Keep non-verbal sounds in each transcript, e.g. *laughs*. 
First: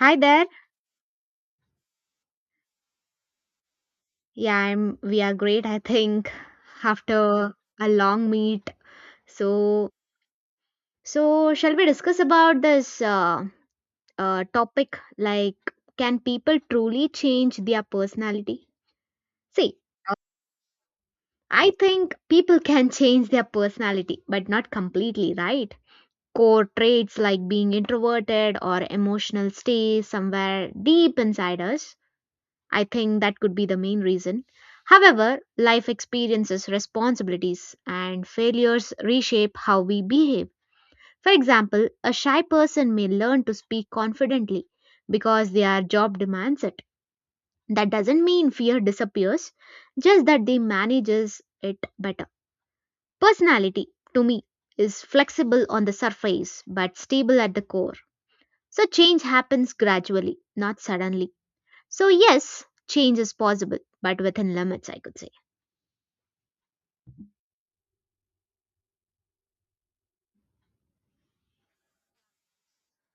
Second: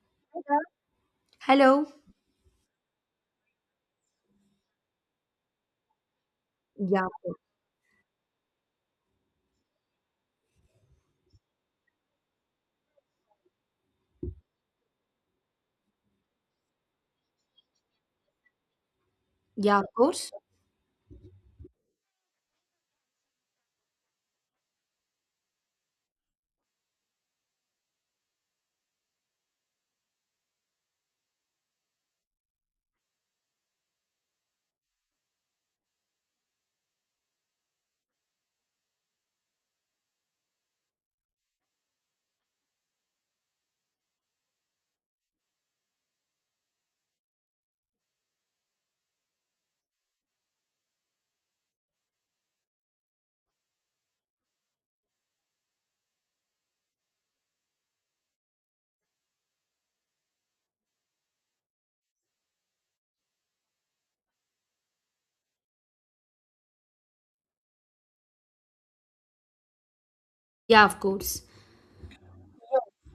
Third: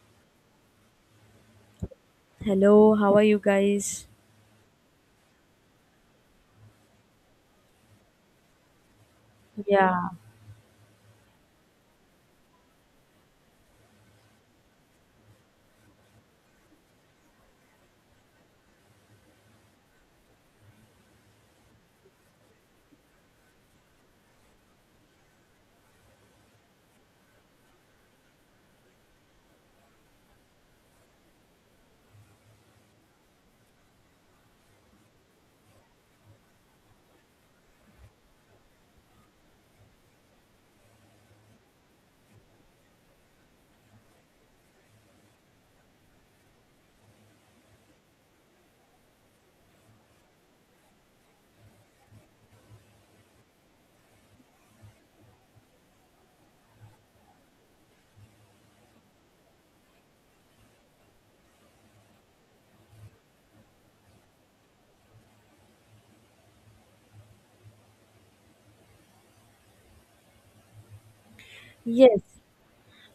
Hi there. Hello. Hello, how are you guys? Yeah, I'm We are great, I think, Yeah, after a long meet. So, Yeah. so, shall we discuss about this topic like can people truly change their personality? yeah, See, of course. I think people can *laughs* change their personality, but not completely, right? Core traits like being introverted or emotional stay somewhere deep inside us. I think that could be the main reason. However, life experiences, responsibilities, and failures reshape how we behave. For example, a shy person may learn to speak confidently because their job demands it. That doesn't mean fear disappears, just that they manages it better. Personality, to me, is flexible on the surface but stable at the core. So change happens gradually, not suddenly. So, yes, change is possible, but within limits, I could say. Yeah, of course. Yes.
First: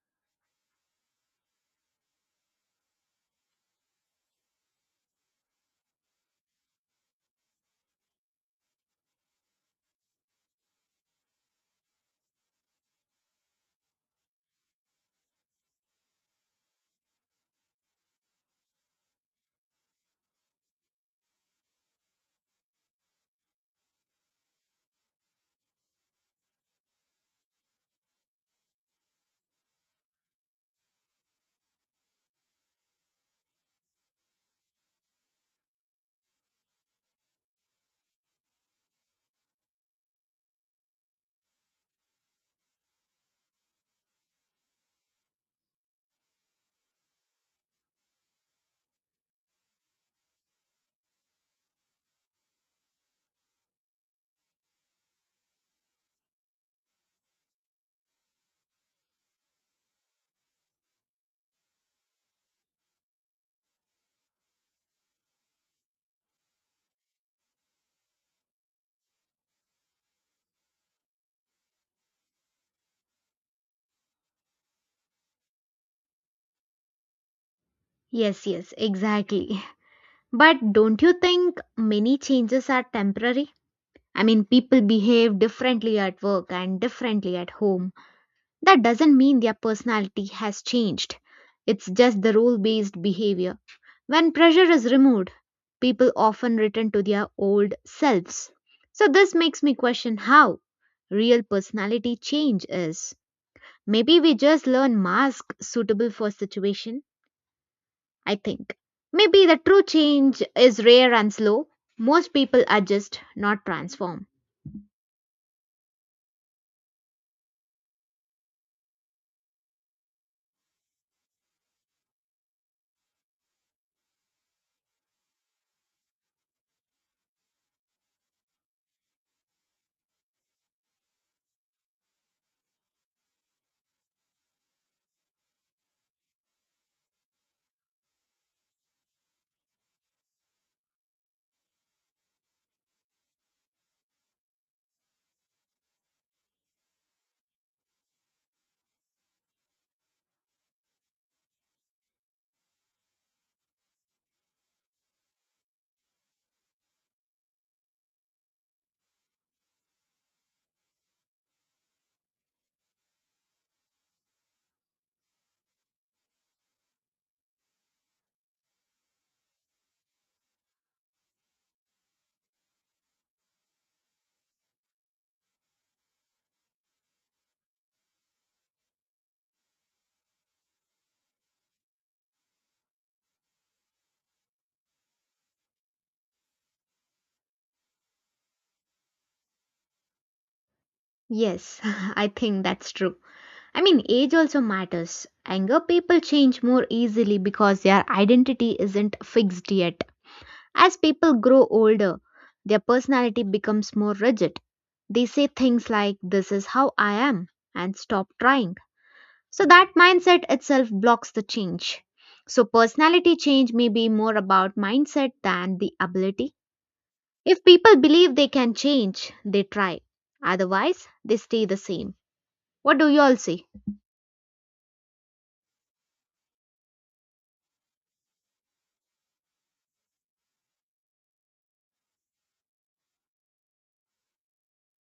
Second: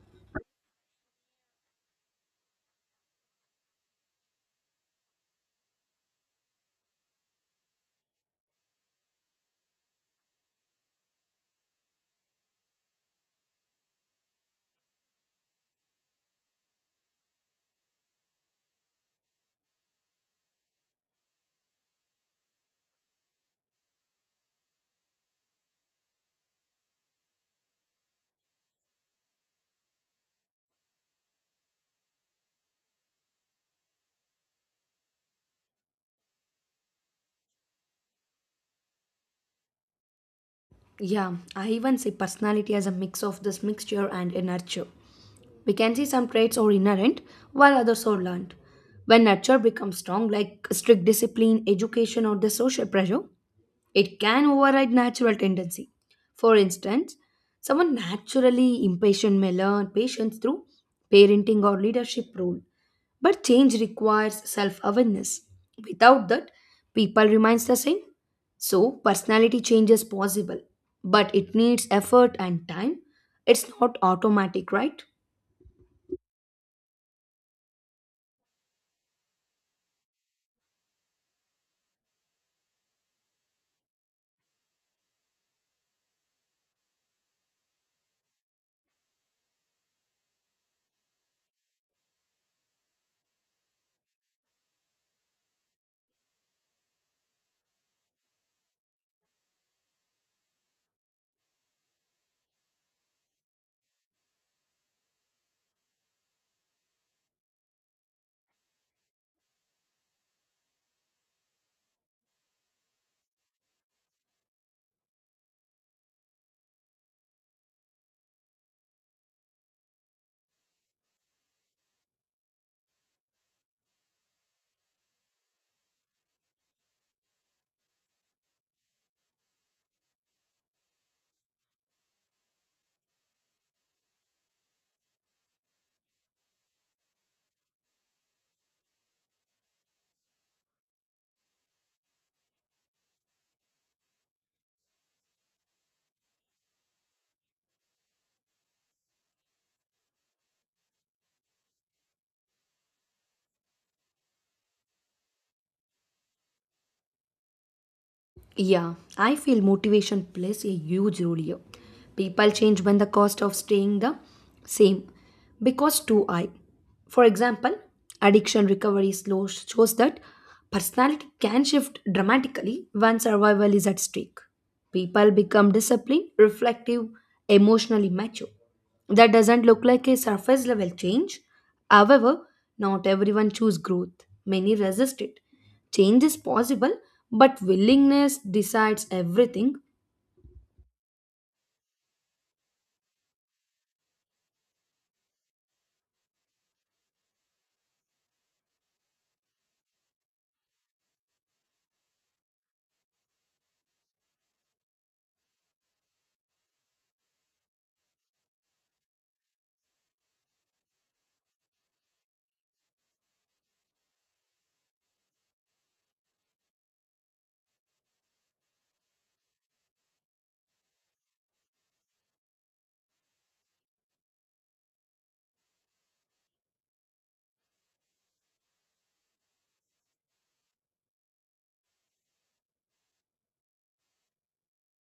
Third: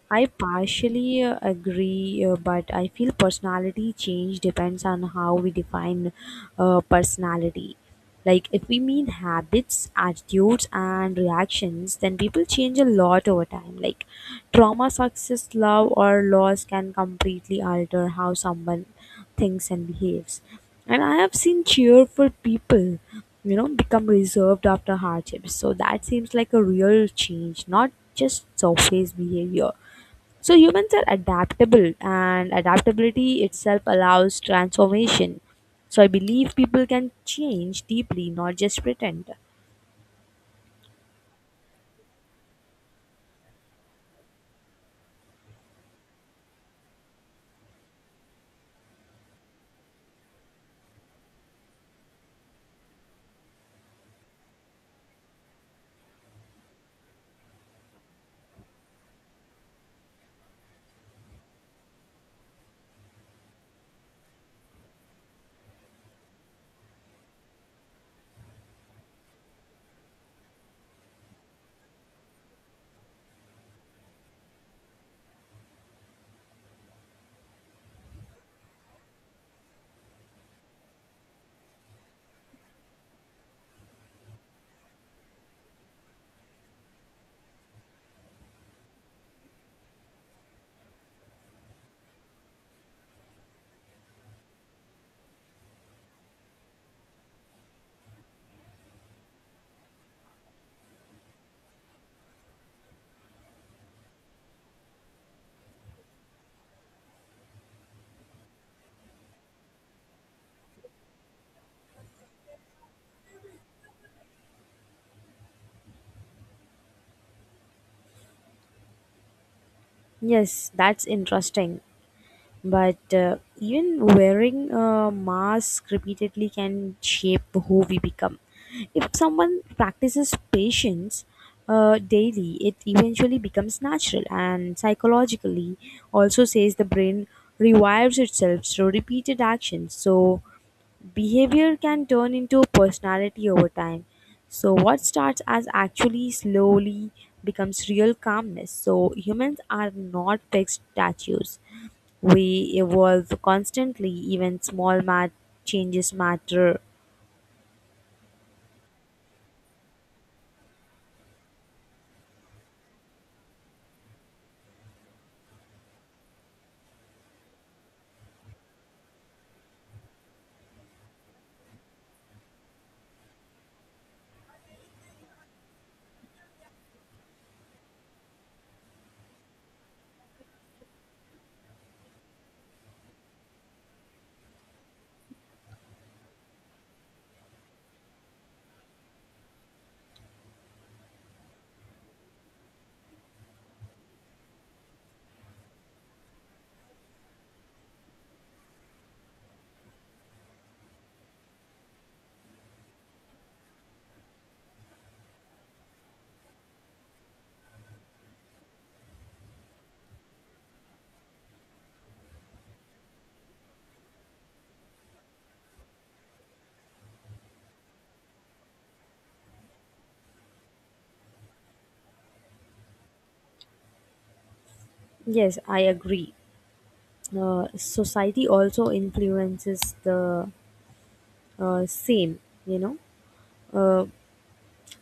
I partially agree, but I feel personality change depends on how we define personality. Like, if we mean habits, attitudes, and reactions, then people change a lot over time. Like, trauma, success, love, or loss can completely alter how someone thinks and behaves. And I have seen cheerful people, you know, become reserved after hardships. So that seems like a real change, not just surface behavior. So humans are adaptable, and adaptability itself allows transformation. So I believe people can change deeply, not just pretend. Yeah, I even see personality as a mix of this mixture and nurture. We can see some traits are inherent, while others are learned. When nurture becomes strong, like strict discipline, education, or the social pressure, it can override natural tendency. For instance, someone naturally impatient may learn patience through parenting or leadership role, but change requires self awareness. Without that, people remains the same. So, personality change is possible, but it needs effort and time. It's not automatic, right? Yes, yes, exactly. *laughs* But don't you think many changes are temporary? I mean, people behave differently at work and differently at home. That doesn't mean their personality has changed. It's just the role based behavior. When pressure is removed, people often return to their old selves. So, this makes me question how real personality change is. Maybe we just learn mask suitable for situation, I think. Maybe the true change is rare and slow. Most people adjust, not transform. Yes, that's interesting. But even wearing a mask repeatedly can shape who we become. If someone practices patience daily, it eventually becomes natural, and psychologically also says the brain rewires itself through repeated actions. So behavior can turn into personality over time. So, what starts as actually slowly becomes real calmness. So, humans are not fixed statues. We evolve constantly, even small changes matter. Yeah, I feel motivation plays a huge role here. People change when the cost of staying the same because too high. For example, addiction recovery slow shows that personality can shift dramatically when survival is at stake. People become disciplined, reflective, emotionally mature. That doesn't look like a surface level change. However, not everyone choose growth. Many resist it. Change is possible, but willingness decides everything. Yes, *laughs* I think that's true. I mean, age also matters. Younger people change more easily because their identity isn't fixed yet. As people grow older, their personality becomes more rigid. They say things like, this is how I am, and stop trying. So that mindset itself blocks the change. So personality change may be more about mindset than the ability. If people believe they can change, they try. Otherwise, they stay the same. What do you all say? Yes, I agree. Society also influences the same, you know. Uh,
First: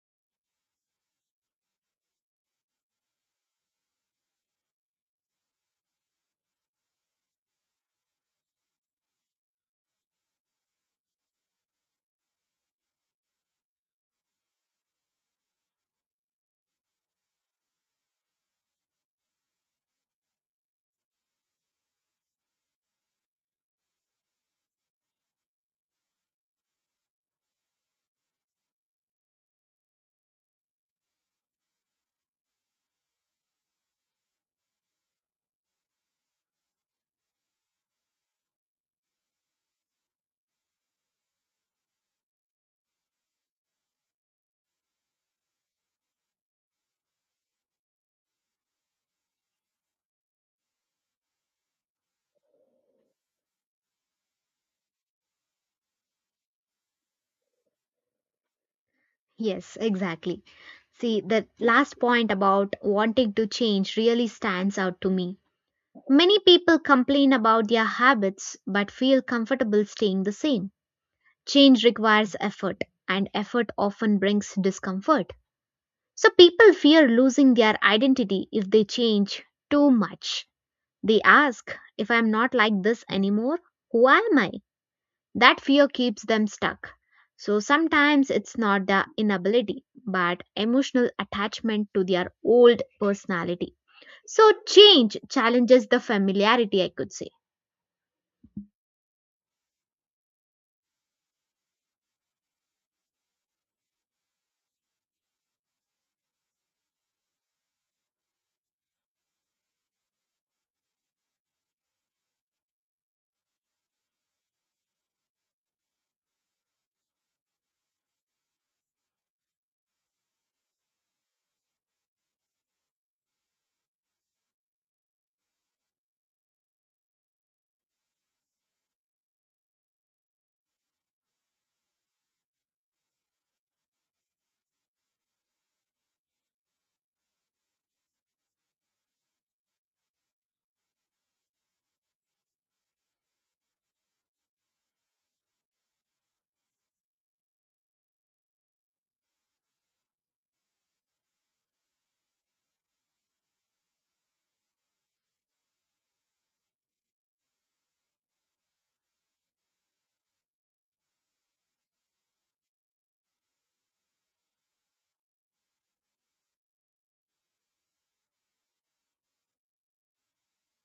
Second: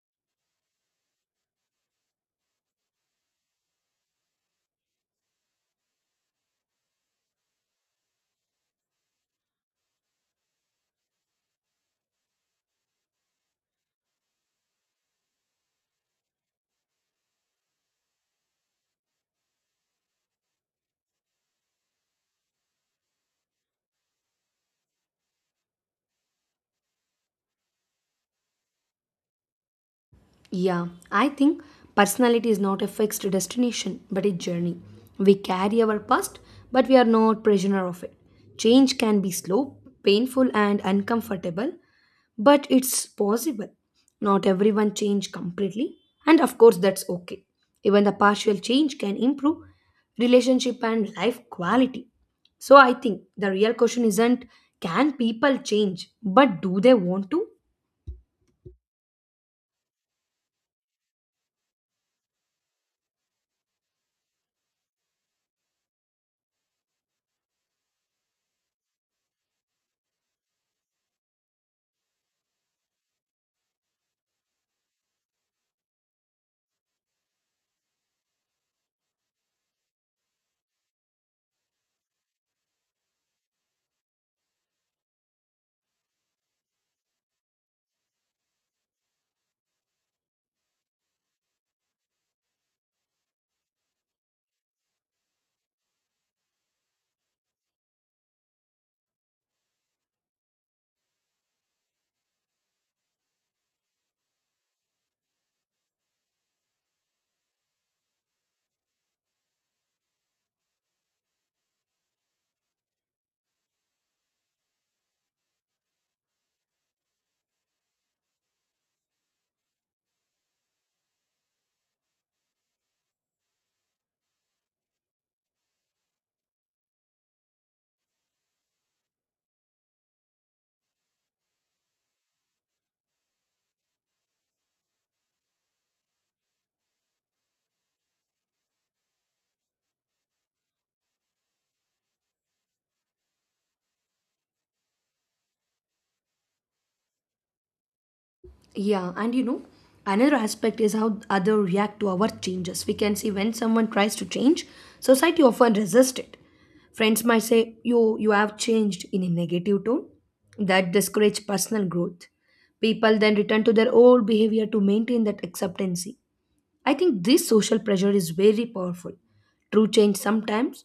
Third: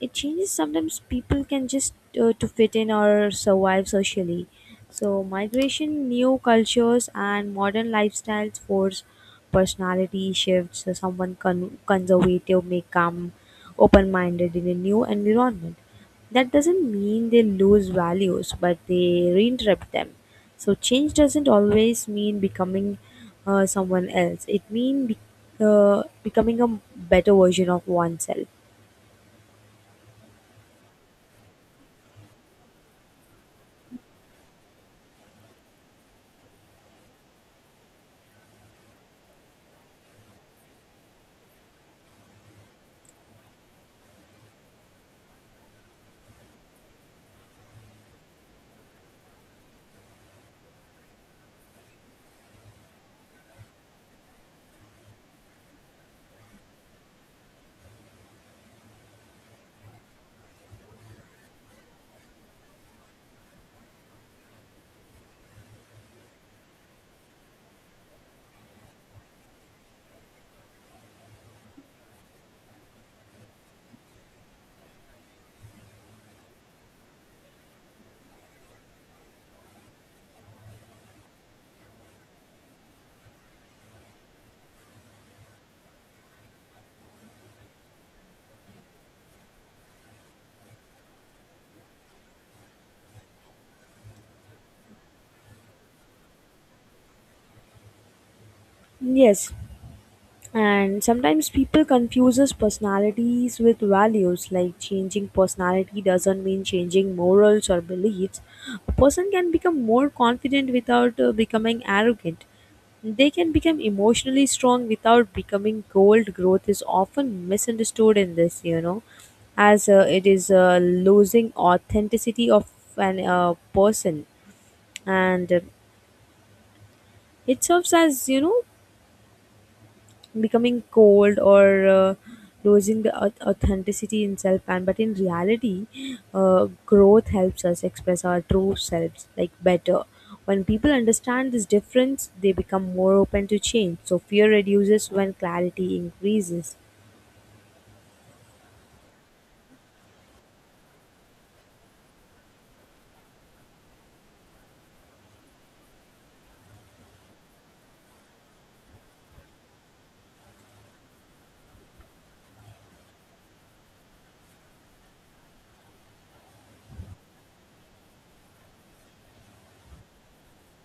it changes. Sometimes people can just to fit in or survive socially. So migration, new cultures, and modern lifestyles force personality shifts. So someone conservative may come open minded in a new environment. That doesn't mean they lose values, but they reinterpret them. So change doesn't always mean becoming someone else, it means becoming a better version of oneself. Yeah, I think personality is not a fixed destination but a journey. We carry our past, but we are not prisoner of it. Change can be slow, painful, and uncomfortable, but it's possible. Not everyone change completely, and of course that's okay. Even the partial change can improve relationship and life quality. So I think the real question isn't can people change, but do they want to? Yes, exactly. See, the last point about wanting to change really stands out to me. Many people complain about their habits but feel comfortable staying the same. Change requires effort, and effort often brings discomfort. So people fear losing their identity if they change too much. They ask, if I'm not like this anymore, who am I? That fear keeps them stuck. So sometimes it's not the inability, but emotional attachment to their old personality. So change challenges the familiarity, I could say. Yes. And sometimes people confuses personalities with values, like changing personality doesn't mean changing morals or beliefs. A person can become more confident without becoming arrogant. They can become emotionally strong without becoming cold. Growth is often misunderstood in this, you know, as it is losing authenticity of an person, and it serves as, you know, becoming cold or losing the authenticity in self. And but in reality, growth helps us express our true selves like better. When people understand this difference, they become more open to change, so fear reduces when clarity increases. Yeah, and you know, another aspect is how others react to our changes. We can see when someone tries to change, society often resists it. Friends might say, "You have changed" in a negative tone. That discourages personal growth. People then return to their old behavior to maintain that acceptancy. I think this social pressure is very powerful. True change sometimes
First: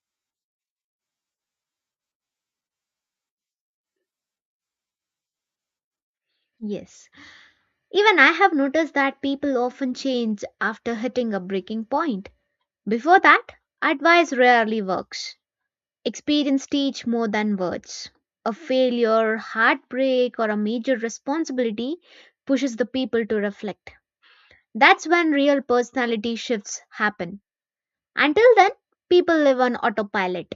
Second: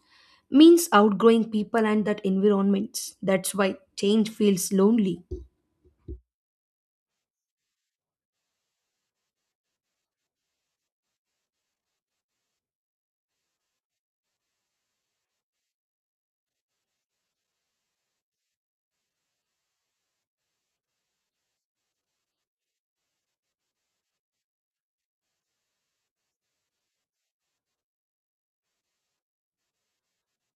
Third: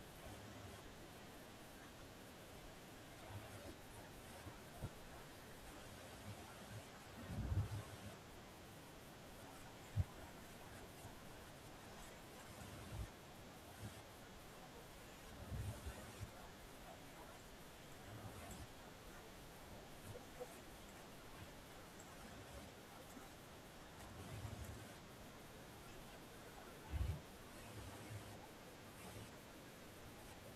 means outgrowing people and that environments. That's why change feels lonely. Yes. Even I have noticed that people often change after hitting a breaking point. Before that, advice rarely works. Experience teach more than words. A failure, heartbreak, or a major responsibility pushes the people to reflect. That's when real personality shifts happen. Until then, people live on autopilot.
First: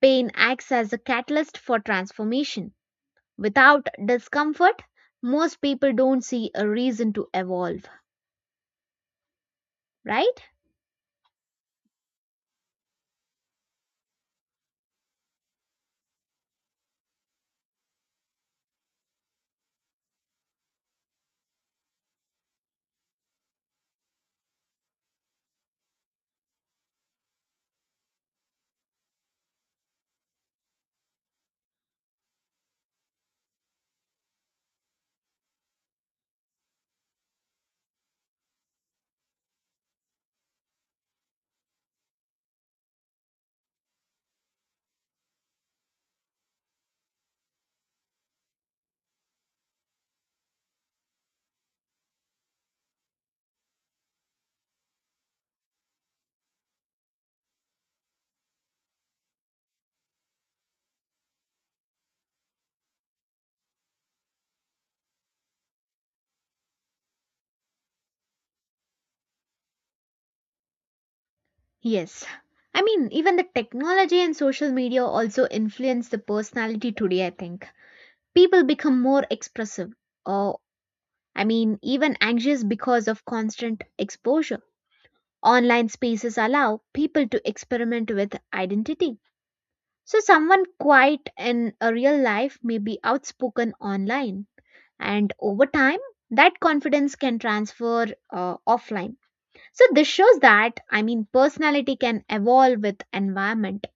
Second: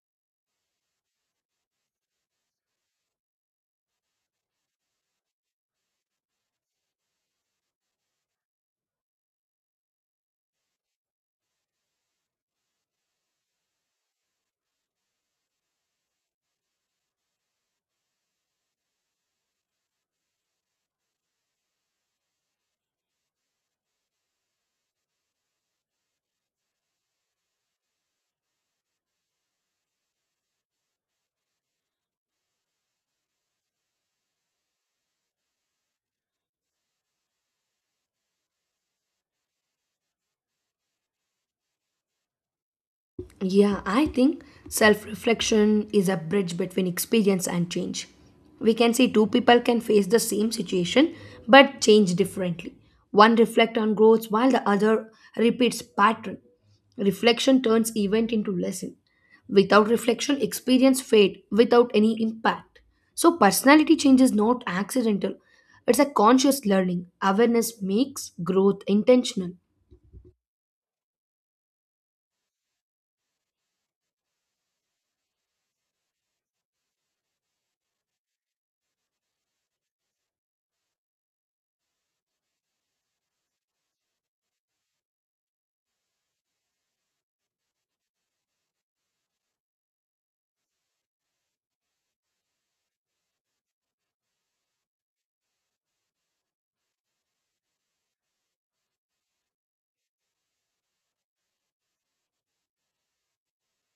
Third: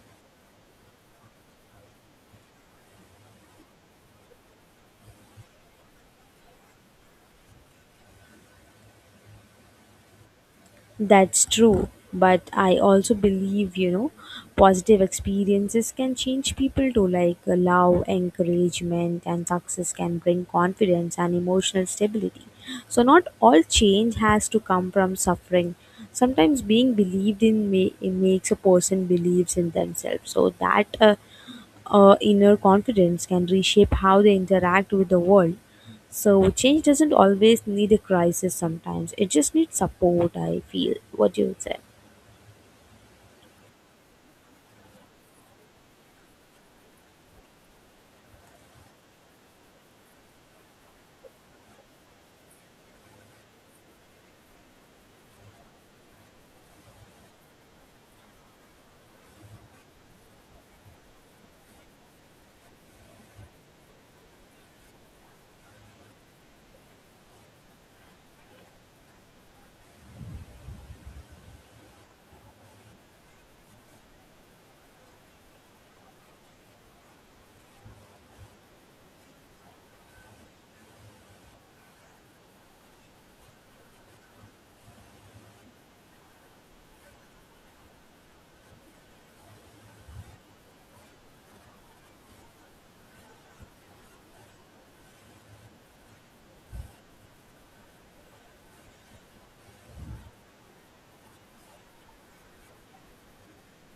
Pain acts as a catalyst for transformation. Without discomfort, most people don't see a reason to evolve, right? That's true, but I also believe, you know, positive experiences can change people too, like love, encouragement, and success can bring confidence and emotional stability. So, not all change has to come from suffering. Sometimes being believed in may, it makes a person believes in themselves. So, that inner confidence can reshape how they interact with the world. So change doesn't always need a crisis sometimes. It just needs support, I feel. What do you say? Yeah, I think self reflection is a bridge between experience and change. We can see two people can face the same situation but change differently. One reflects on growth while the other repeats pattern. Reflection turns event into lesson. Without reflection, experience fade without any impact. So personality change is not accidental. It's a conscious learning. Awareness makes growth intentional. Yes. I mean, even the technology and social media also influence the personality today, I think. People become more expressive, or, I mean, even anxious because of constant exposure. Online spaces allow people to experiment with identity. So, someone quiet in a real life may be outspoken online, and over time, that confidence can transfer offline. So, this shows that, I mean, personality can evolve with environment.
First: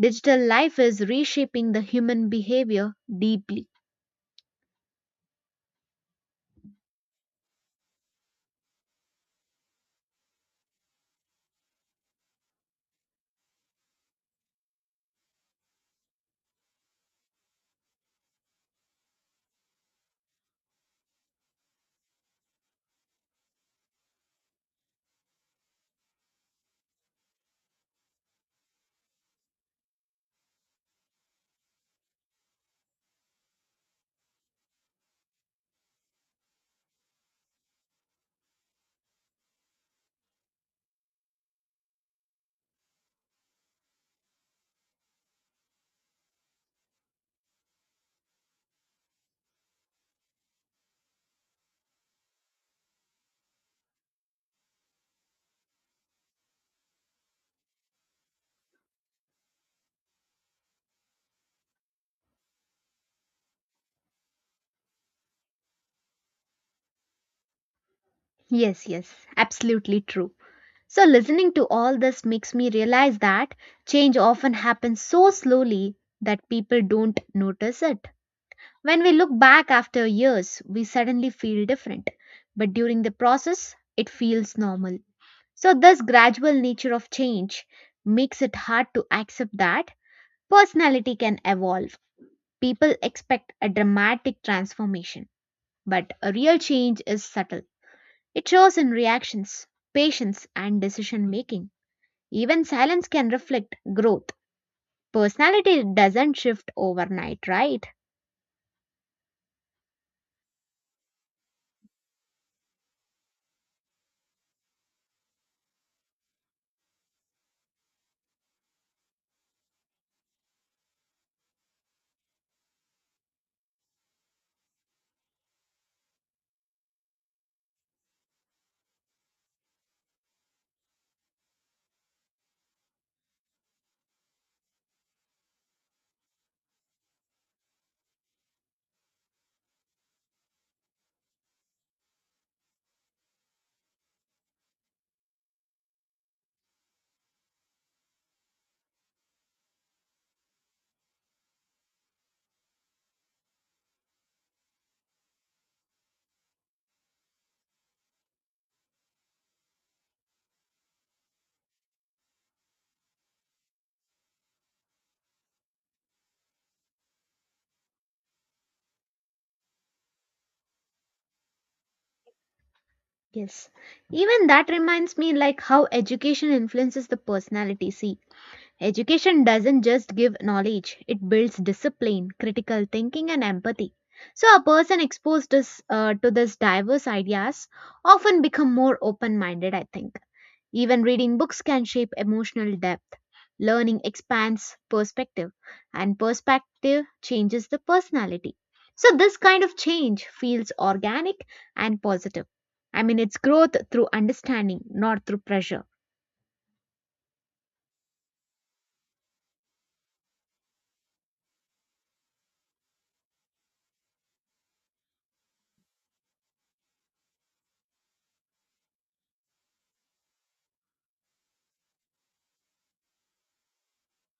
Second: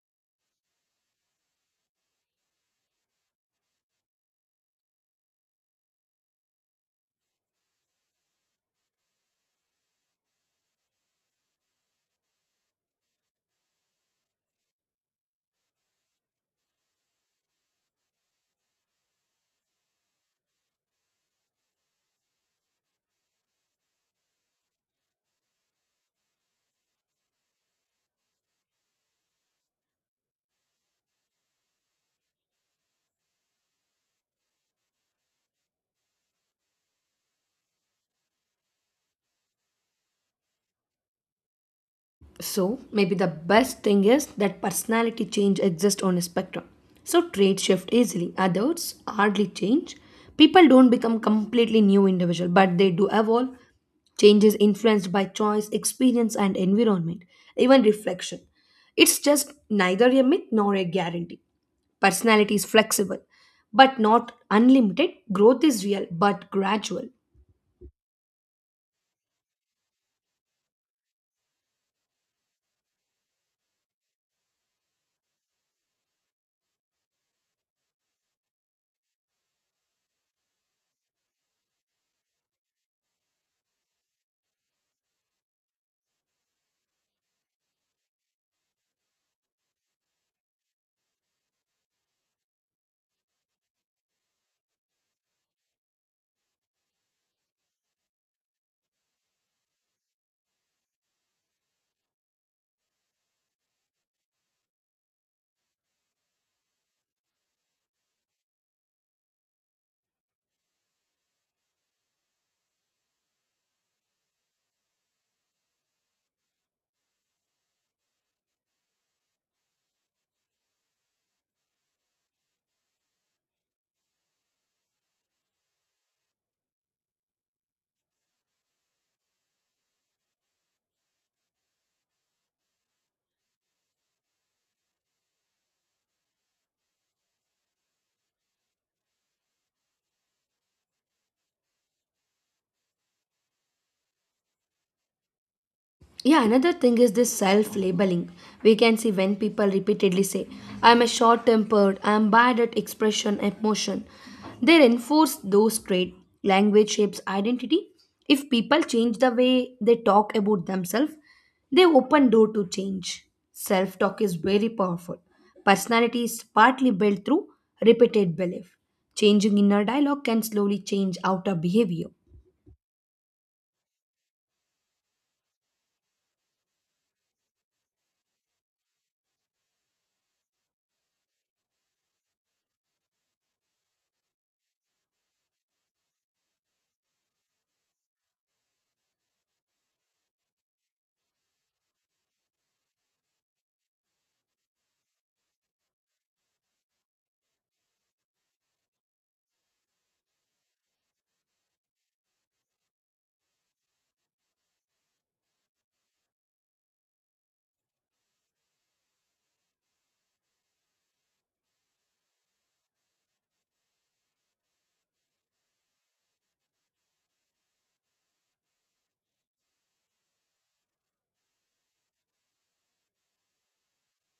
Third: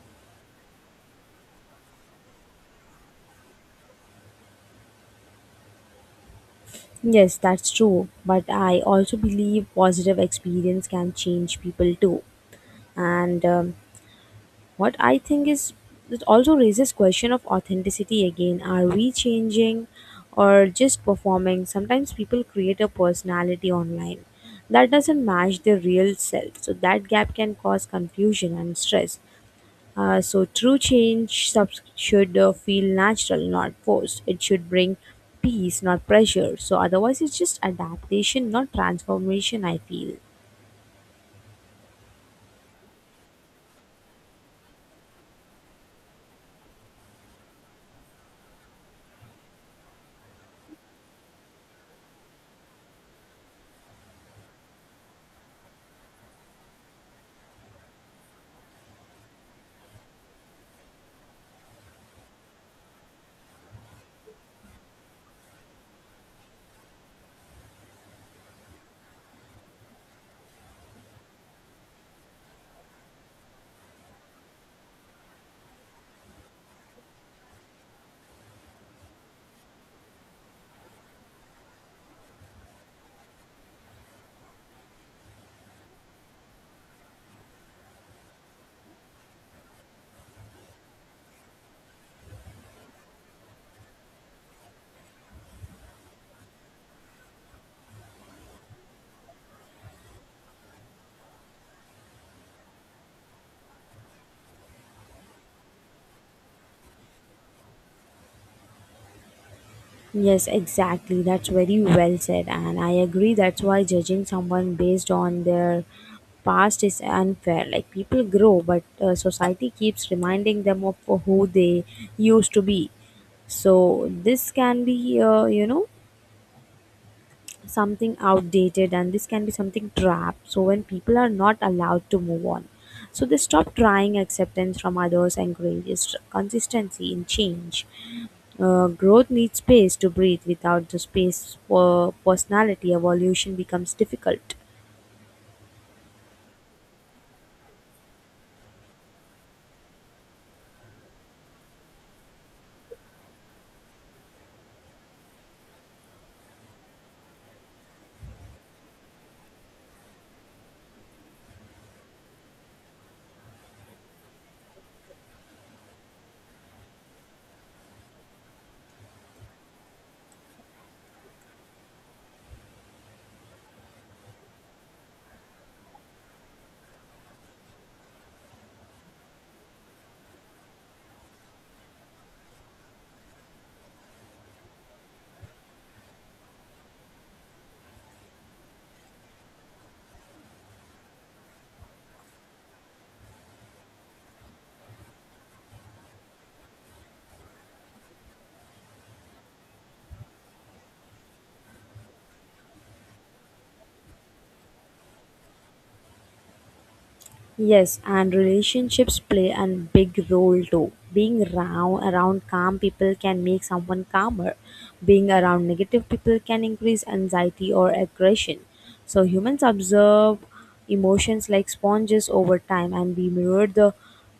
Digital life is reshaping the human behavior deeply. Yes, that's true. But I also believe positive experience can change people too. And what I think is, it also raises question of authenticity again. Are we changing or just performing? Sometimes people create a personality online that doesn't match their real self, so that gap can cause confusion and stress. So true change should feel natural, not forced. It should bring peace, not pressure. So otherwise it's just adaptation, not transformation, I feel. So, maybe the best thing is that personality change exists on a spectrum. So, traits shift easily, others hardly change. People don't become completely new individual, but they do evolve. Change is influenced by choice, experience, and environment, even reflection. It's just neither a myth nor a guarantee. Personality is flexible, but not unlimited. Growth is real, but gradual. Yes, yes, absolutely true. So, listening to all this makes me realize that change often happens so slowly that people don't notice it. When we look back after years, we suddenly feel different, but during the process, it feels normal. So, this gradual nature of change makes it hard to accept that personality can evolve. People expect a dramatic transformation. But a real change is subtle. It shows in reactions, patience, and decision making. Even silence can reflect growth. Personality doesn't shift overnight, right? Yes, exactly. That's very well said. And I agree. That's why judging someone based on their past is unfair. Like people grow, but society keeps reminding them of who they used to be. So this can be, you know, something outdated, and this can be something trap. So when people are not allowed to move on, so they stop trying. Acceptance from others and encourages consistency in change. Growth needs space to breathe. Without the space for personality evolution becomes difficult. Yeah, another thing is this self labeling. We can see when people repeatedly say, I'm a short tempered, I'm bad at expression, emotion. They reinforce those traits. Language shapes identity. If people change the way they talk about themselves, they open door to change. Self talk is very powerful. Personality is partly built through repeated belief. Changing inner dialogue can slowly change outer behavior. Yes. Even that reminds me like how education influences the personality. See, education doesn't just give knowledge, it builds discipline, critical thinking and empathy. So a person exposed this, to this diverse ideas often become more open-minded, I think. Even reading books can shape emotional depth. Learning expands perspective, and perspective changes the personality. So, this kind of change feels organic and positive. I mean, it's growth through understanding, not through pressure. Yes, and relationships play a big role too. Being round, around calm people can make someone calmer. Being around negative people can increase anxiety or aggression. So humans observe emotions like sponges over time, and we mirror the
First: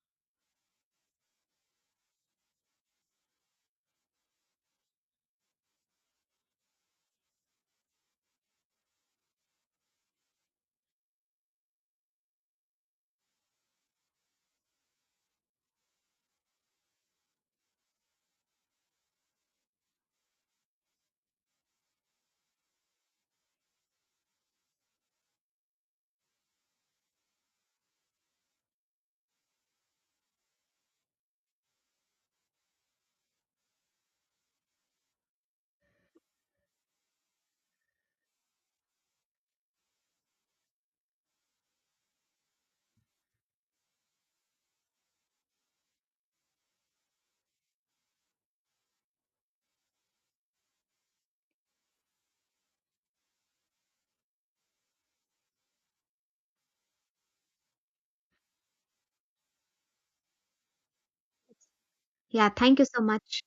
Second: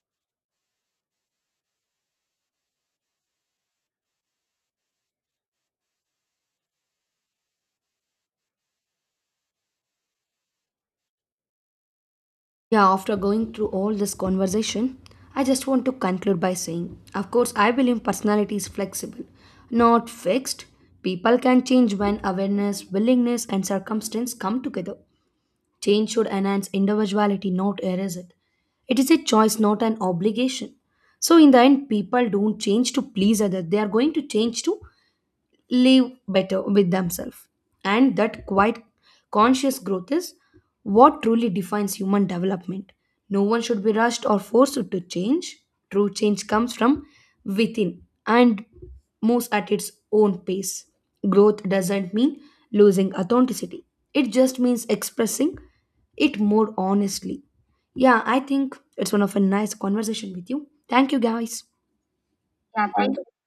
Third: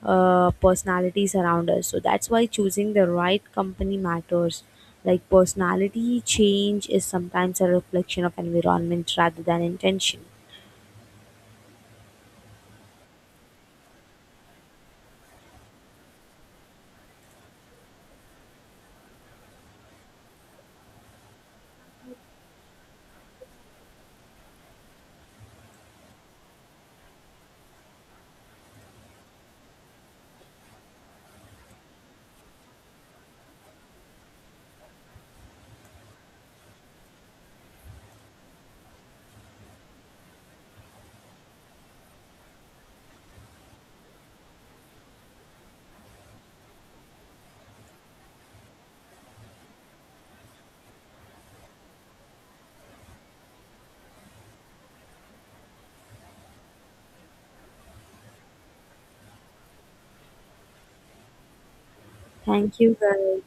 personalities around us. So that's why choosing the right company matters. Like personality change is sometimes a reflection of environment rather than intention. Yeah, after going through all this conversation, I just want to conclude by saying, of course, I believe personality is flexible, not fixed. People can change when awareness, willingness, and circumstance come together. Change should enhance individuality, not erase it. It is a choice, not an obligation. So, in the end, people don't change to please others, they are going to change to live better with themselves. And that quite conscious growth is what truly defines human development. No one should be rushed or forced to change. True change comes from within and moves at its own pace. Growth doesn't mean losing authenticity, it just means expressing it more honestly. Yeah, I think it's one of a nice conversation with you. Thank you, guys. Yeah, thank Thank you Yeah, you so thank guys. much.